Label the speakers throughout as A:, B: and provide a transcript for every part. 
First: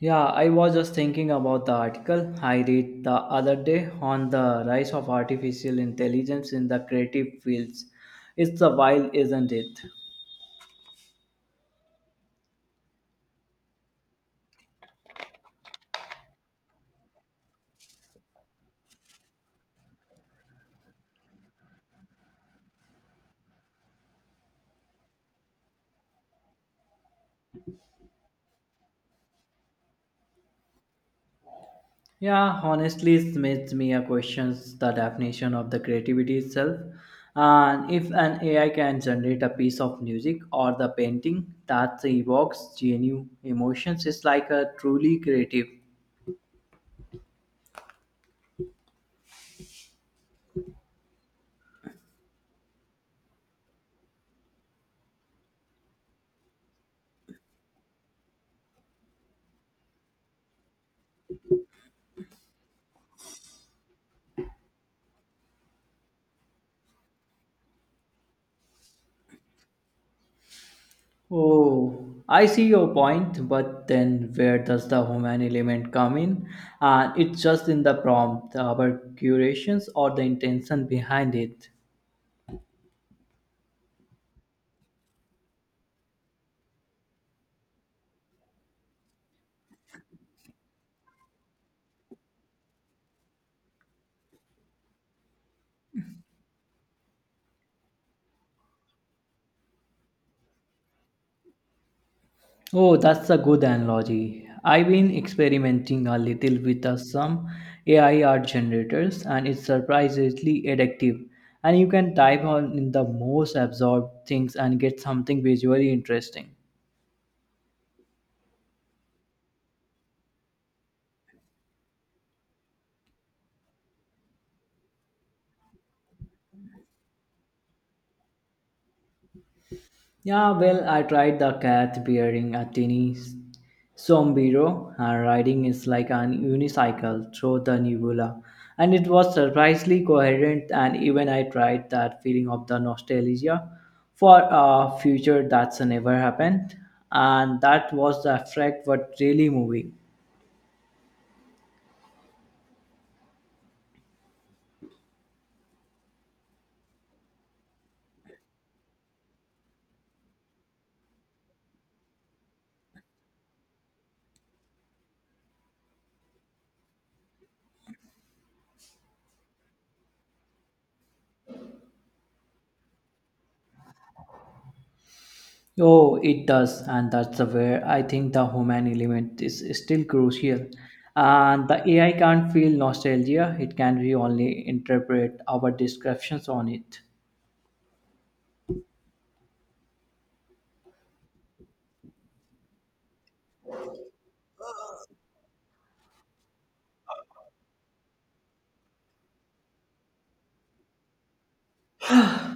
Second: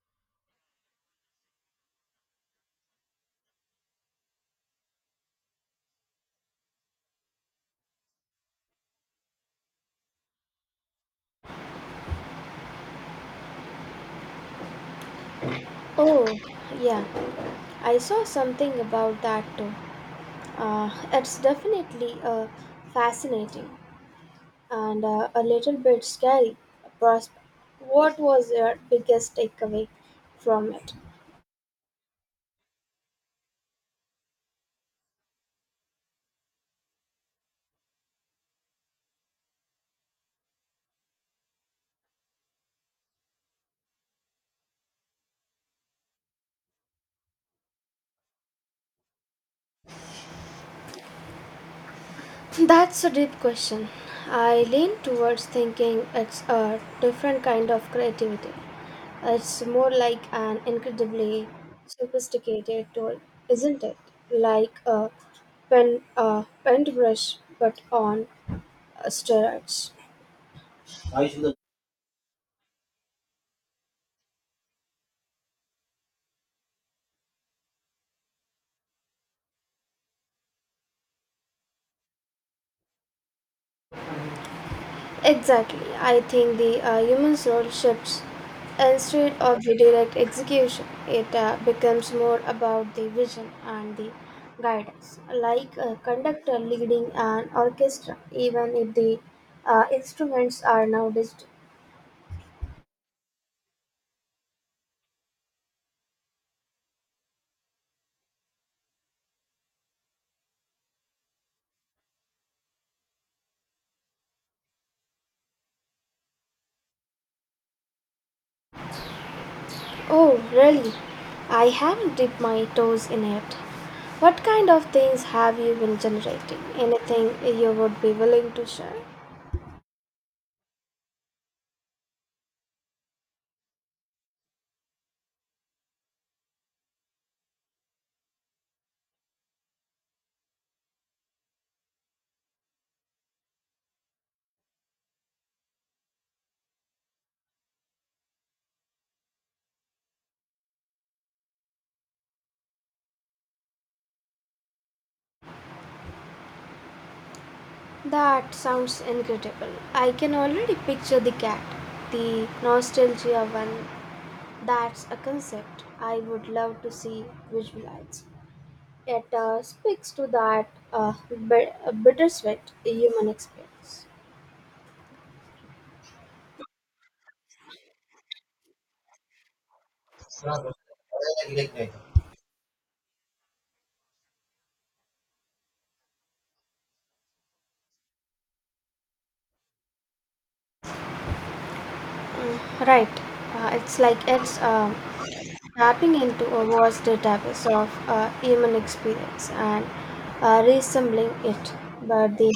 A: Yeah, I was just thinking about the article I read the other day on the rise of artificial intelligence in the creative fields. It's a while, isn't it?
B: Oh, yeah. I saw something about that too. It's definitely a fascinating and a little bit scary prospect. What was your biggest takeaway from it?
A: Yeah, honestly, it makes me a questions the definition of the creativity itself. And if an AI can generate a piece of music or the painting that evokes genuine emotions, it's like a truly creative.
B: That's a deep question. I lean towards thinking it's a different kind of creativity. It's more like an incredibly sophisticated tool, isn't it? Like a pen, a paintbrush, but on steroids.
A: Oh, I see your point, but then where does the human element come in? It's just in the prompt, our curations, or the intention behind it.
B: Exactly. I think the human role shifts instead of the direct execution. It becomes more about the vision and the guidance, like a conductor leading an orchestra, even if the instruments are now digital.
A: Oh, that's a good analogy. I've been experimenting a little with some AI art generators, and it's surprisingly addictive. And you can type on in the most absorbed things and get something visually interesting.
B: Oh, really? I haven't dipped my toes in it. What kind of things have you been generating? Anything you would be willing to share?
A: Yeah, well, I tried the cat bearing a tiny sombrero and riding is like an unicycle through the nebula. And it was surprisingly coherent, and even I tried that feeling of the nostalgia for a future that's never happened. And that was the effect what really moving.
B: That sounds incredible. I can already picture the cat, the nostalgia one. That's a concept I would love to see visualized. It speaks to that bittersweet human experience.
A: Oh, it does, and that's the where I think the human element is still crucial. And the
B: Mm,
A: AI can't feel nostalgia; it can be only interpret our descriptions on it.
B: right. It's like it's tapping into a vast database of human experience and resembling it. But the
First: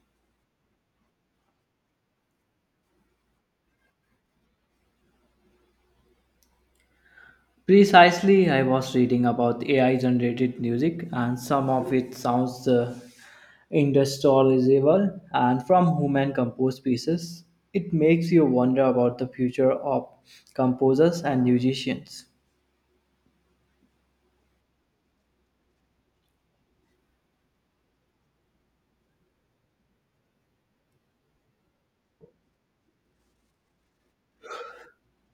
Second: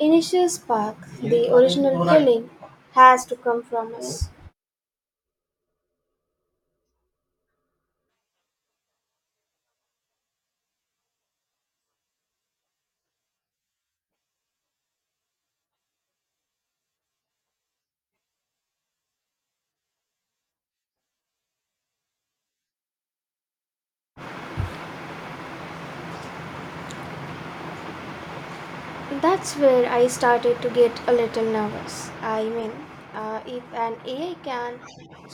B: initial spark, the original feeling, has to come from us.
A: Precisely, I was reading about AI-generated music, and some of it sounds indescribable. And from human-composed pieces, it makes you wonder about the future of composers and musicians.
B: That's where I started to get a little nervous. I mean, if an AI can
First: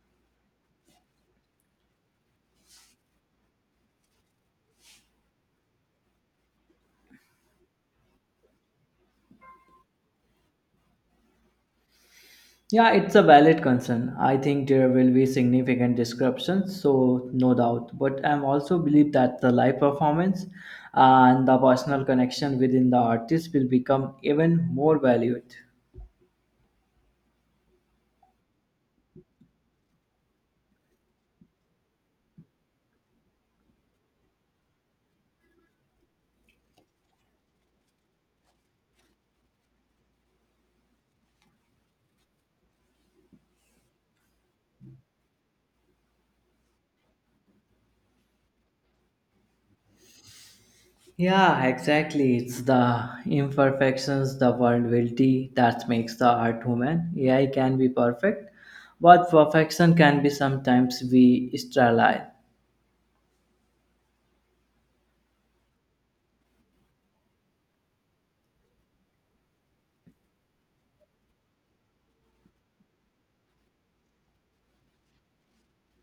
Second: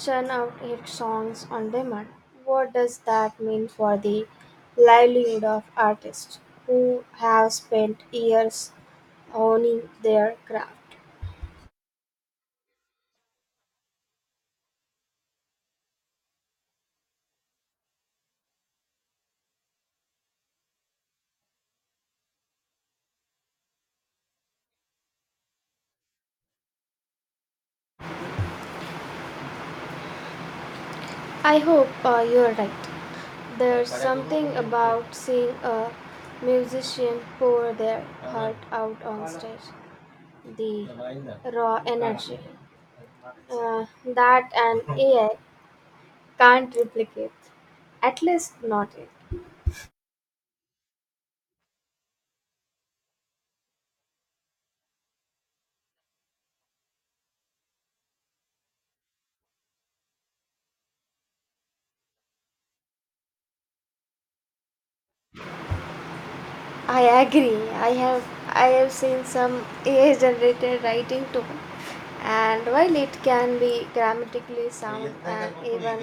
B: churn out hit songs on demand, what does that mean for the livelihood of artists who have spent years honing their craft?
A: Yeah, it's a valid concern. I think there will be significant disruptions, so no doubt. But I'm also believe that the live performance and the personal connection within the artist will become even more valued.
B: I hope you're right. There's something about seeing a musician pour their heart out on stage. The raw energy uh, that an AI can't replicate, at least not yet.
A: Yeah, exactly. It's the imperfections, the vulnerability that makes the art human. AI can be perfect, but perfection can be sometimes be sterile.
B: I agree. I have seen some AI generated writing too. And while it can be grammatically sound and even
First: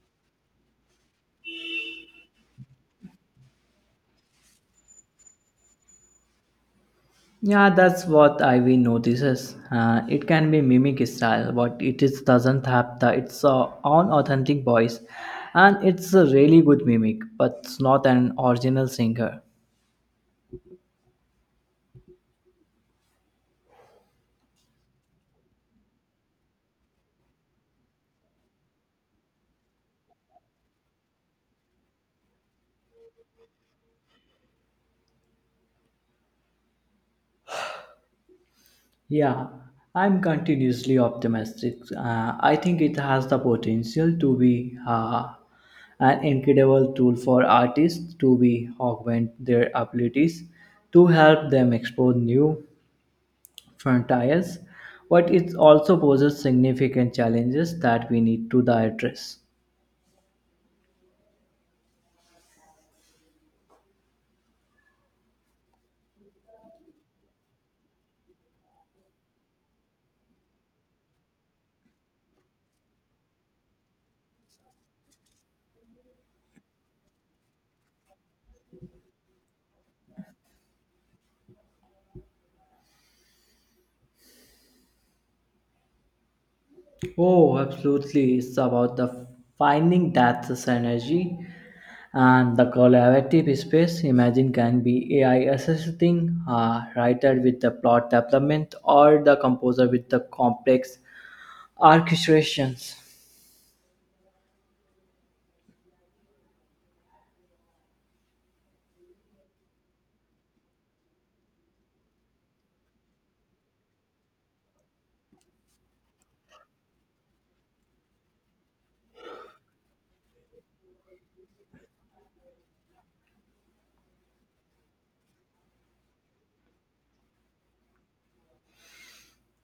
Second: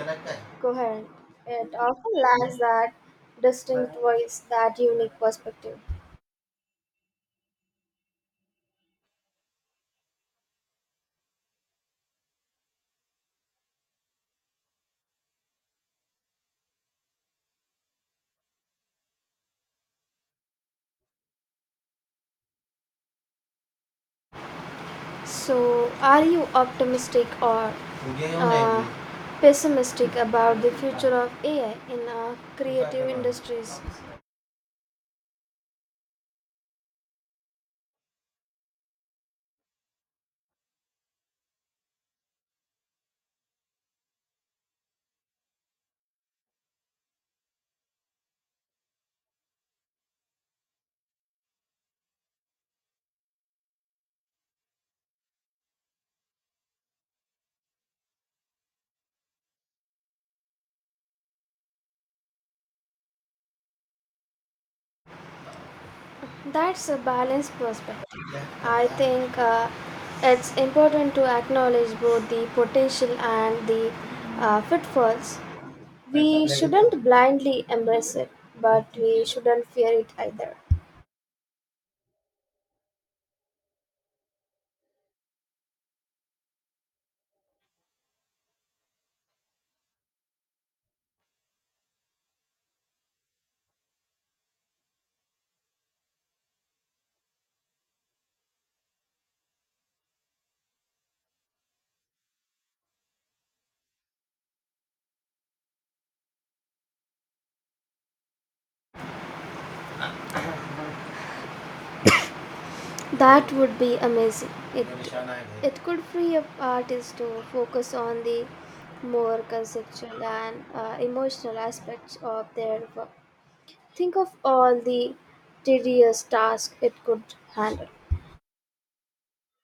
B: coherent, it often lacks that distinct voice, that unique perspective.
A: Yeah, that's what Ivy notices. It can be mimic style, but it is doesn't have the its own authentic voice, and it's a really good mimic, but it's not an original singer.
B: So, are you optimistic or uh, pessimistic about the future of AI in creative industries?
A: Yeah, I'm continuously optimistic. I think it has the potential to be an incredible tool for artists to be augment their abilities, to help them explore new front tires, but it also poses significant challenges that we need to the address.
B: That's a balanced perspective. Yeah. I think it's important to acknowledge both the potential and the pitfalls. We shouldn't blindly embrace it, but we shouldn't fear it either.
A: Oh, absolutely. It's about the finding that synergy and the collaborative space. Imagine can be AI assisting a writer with the plot development or the composer with the complex orchestrations.
B: That would be amazing. It could free up artists to focus on the more conceptual and emotional aspects of their work. Think of all the tedious tasks it could handle.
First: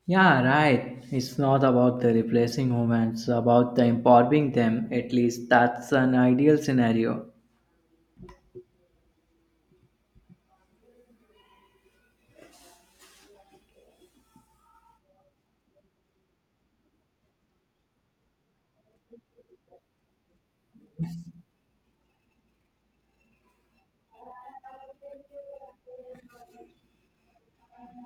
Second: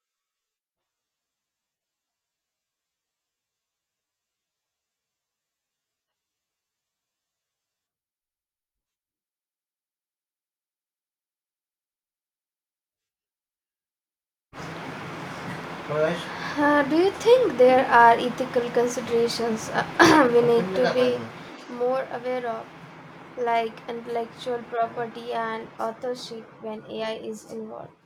A: Yeah, right. It's not about the replacing humans, about the empowering them. At least that's an ideal scenario.
B: Otherwise, do you think there are ethical considerations we need to be more aware of, like intellectual property and authorship when AI is involved?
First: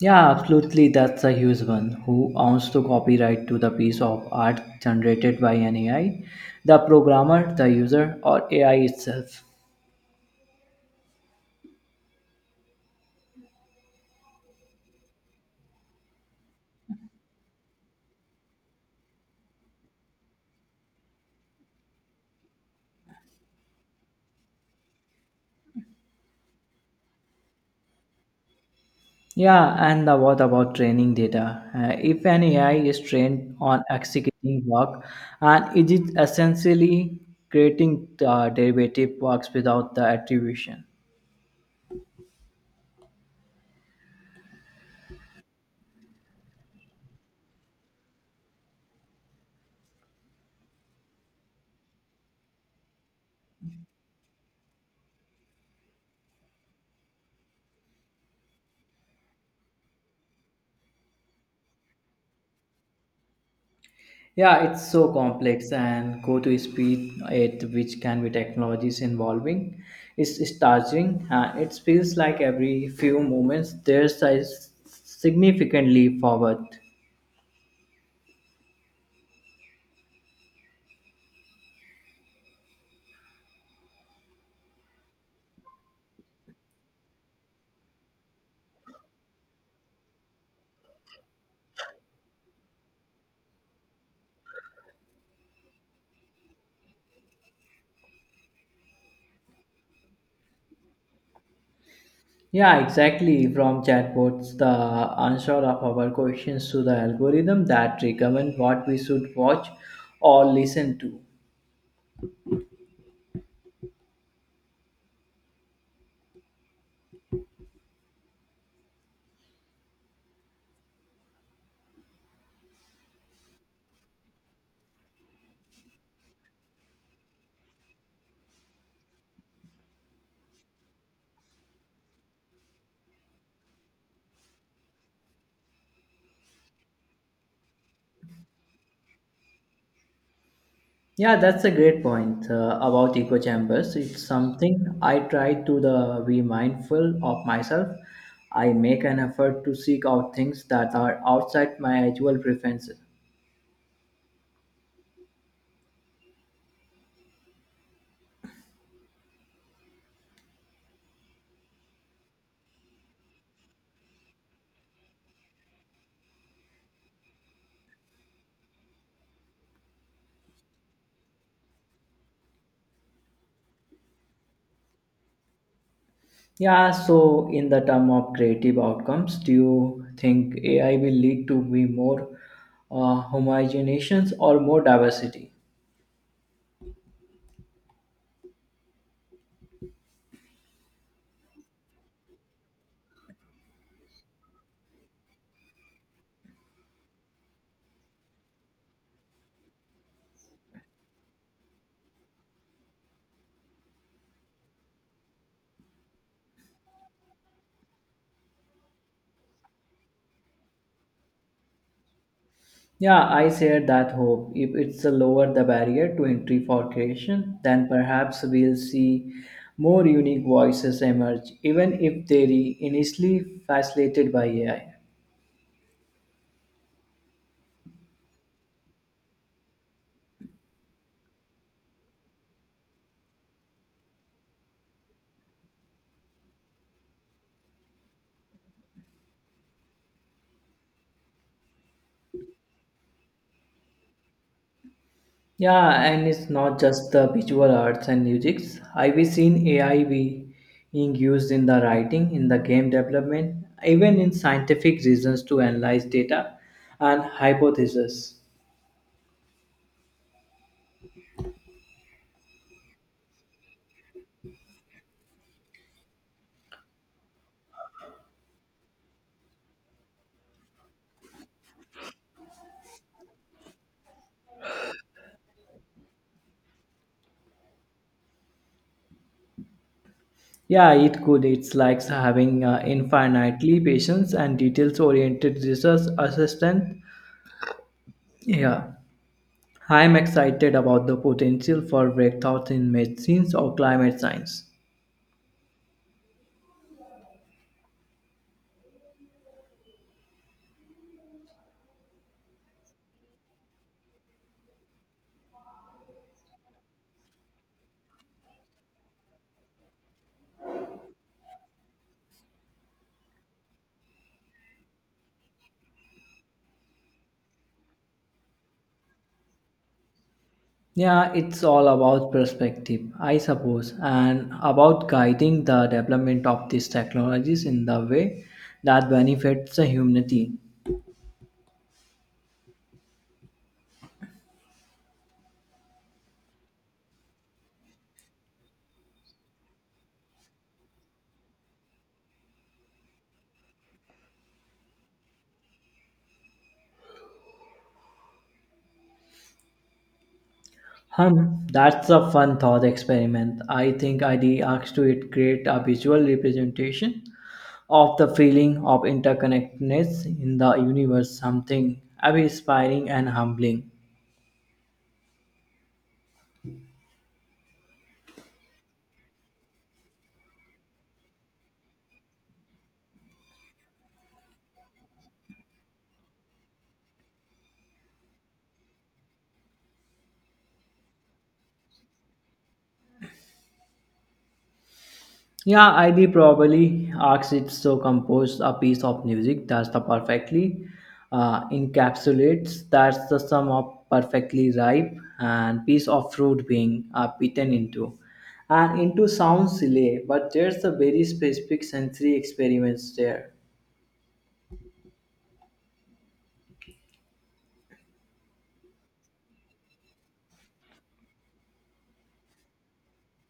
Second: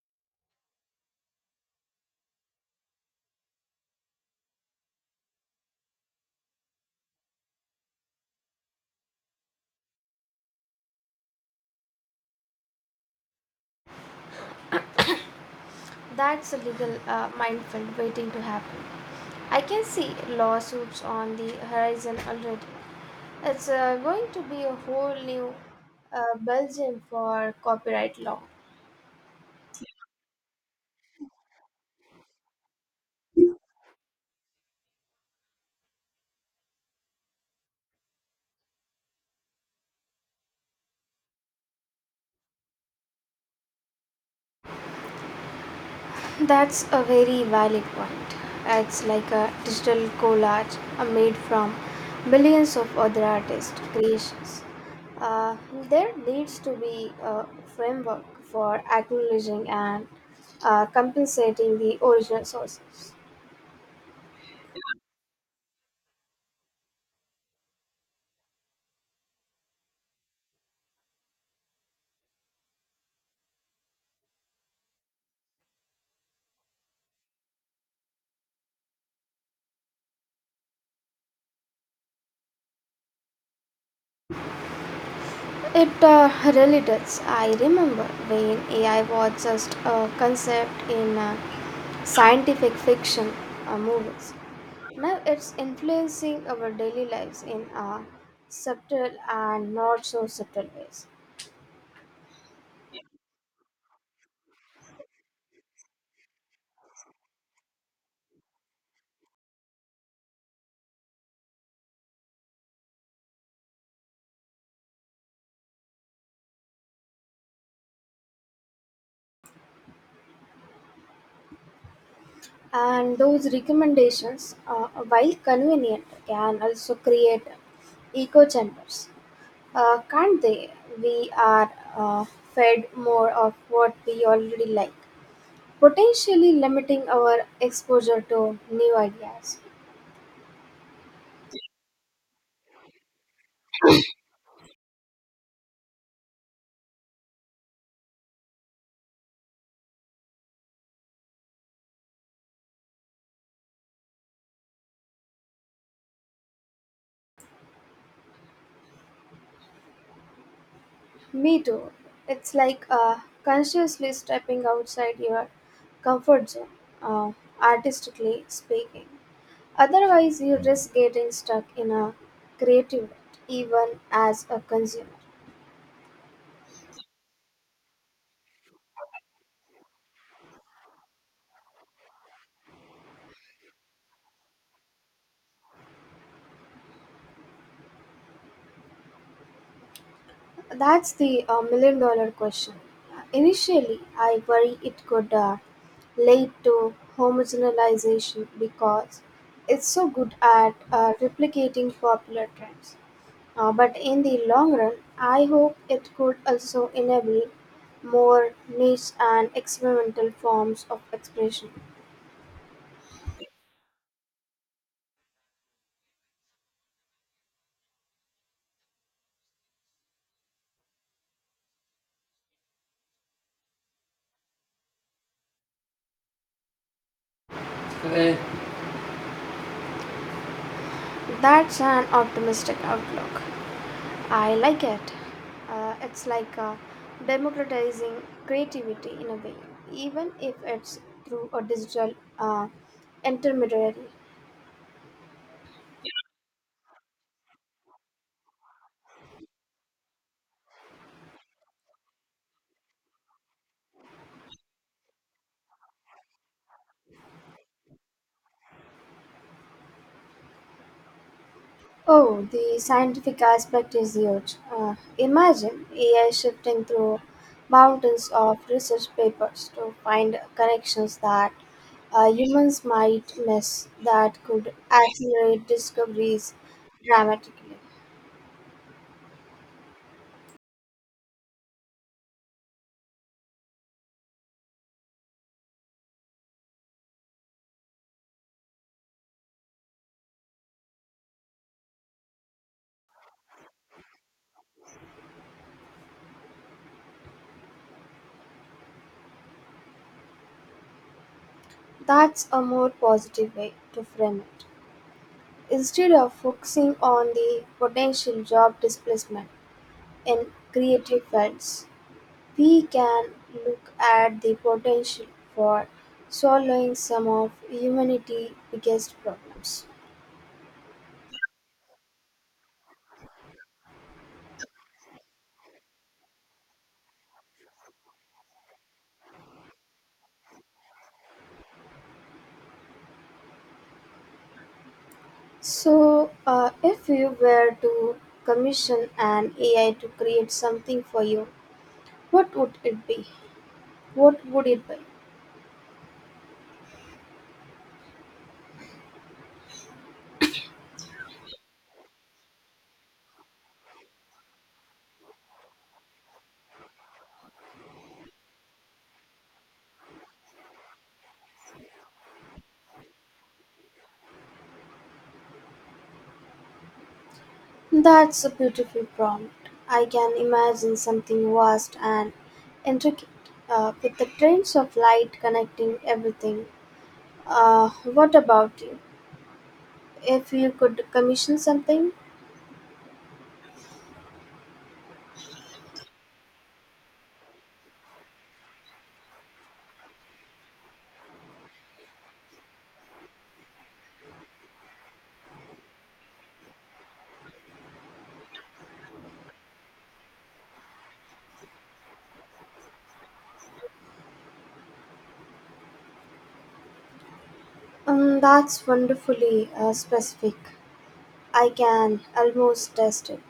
A: Yeah, absolutely. That's a huge one. Who owns the copyright to the piece of art generated by an AI? The programmer, the user, or AI itself?
B: That's a legal minefield waiting to happen. I can see lawsuits on the horizon already. It's going to be a whole new Belgium for copyright law.
A: Yeah, and the, what about training data? If an AI is trained on executing work, and it is essentially creating the derivative works without the attribution.
B: That's a very valid point. It's like a digital collage made from millions of other artists' creations. Uh, there needs to be a framework for acknowledging and compensating the original sources.
A: Yeah, it's so complex and go to speed at which can be technologies involving. It's starting and it feels like every few moments there's a significant leap forward.
B: It really does. I remember when AI was just a concept in scientific fiction movies. Now it's influencing our daily lives in subtle and not so subtle ways.
A: Yeah, exactly. From chatbots, the answer of our questions to the algorithm that recommend what we should watch or listen to.
B: And those recommendations, while convenient, can also create echo chambers. Can't they? We are uh, fed more of what we already like potentially limiting our exposure to new ideas.
A: Yeah, that's a great point about echo chambers. It's something I try to the be mindful of myself. I make an effort to seek out things that are outside my usual preferences.
B: Me too. It's like consciously stepping outside your comfort zone, uh, artistically speaking. Otherwise, you risk getting stuck in a creative rut, even as a consumer.
A: Yeah, so in the term of creative outcomes, do you think AI will lead to be more homogenizations or more diversity?
B: That's the million dollar question. Initially, I worry it could lead to homogenization because it's so good at replicating popular trends. But in the long run, I hope it could also enable more niche and experimental forms of expression.
A: Yeah, I share that hope. If it's a lower the barrier to entry for creation, then perhaps we'll see more unique voices emerge, even if they're initially fascinated by AI.
B: Eh, That's an optimistic outlook. I like it. It's like democratizing creativity in a way, even if it's through a digital intermediary.
A: Yeah, and it's not just the visual arts and music. I've seen being used in the writing, in the game development, even in scientific reasons to analyze data and hypotheses.
B: Oh, the scientific aspect is huge. Imagine AI shifting through mountains of research papers to find connections that humans might miss that could accelerate discoveries dramatically.
A: Yeah, it could. It's like having infinitely patience and details-oriented research assistant. Yeah, I'm excited about the potential for breakthroughs in medicines or climate science.
B: That's a more positive way to frame it. Instead of focusing on the potential job displacement in creative fields, we can look at the potential for solving some of humanity's biggest problems.
A: Yeah, it's all about perspective, I suppose, and about guiding the development of these technologies in the way that benefits the humanity.
B: So, if you were to commission an AI to create something for you, what would it be? What would it be?
A: Hum, that's a fun thought experiment. I think I asked to it create a visual representation of the feeling of interconnectedness in the universe, something awe inspiring and humbling.
B: That's a beautiful prompt. I can imagine something vast and intricate, with the trains of light connecting everything. Uh, what about you? If you could commission something,
A: Yeah, I'd probably ask it to compose a piece of music that's the perfectly encapsulates that's the sum of perfectly ripe and piece of fruit being bitten into. And into sounds silly, but there's a very specific sensory experience there.
B: that's wonderfully specific. I can almost taste it.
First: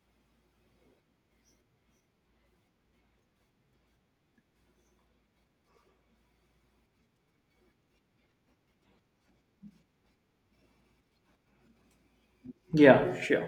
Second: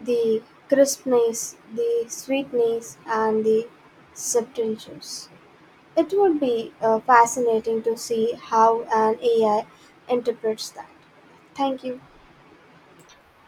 B: The crispness, the sweetness, and the subtleness. It would be fascinating to see how an AI interprets that. Thank you.
A: Yeah, sure.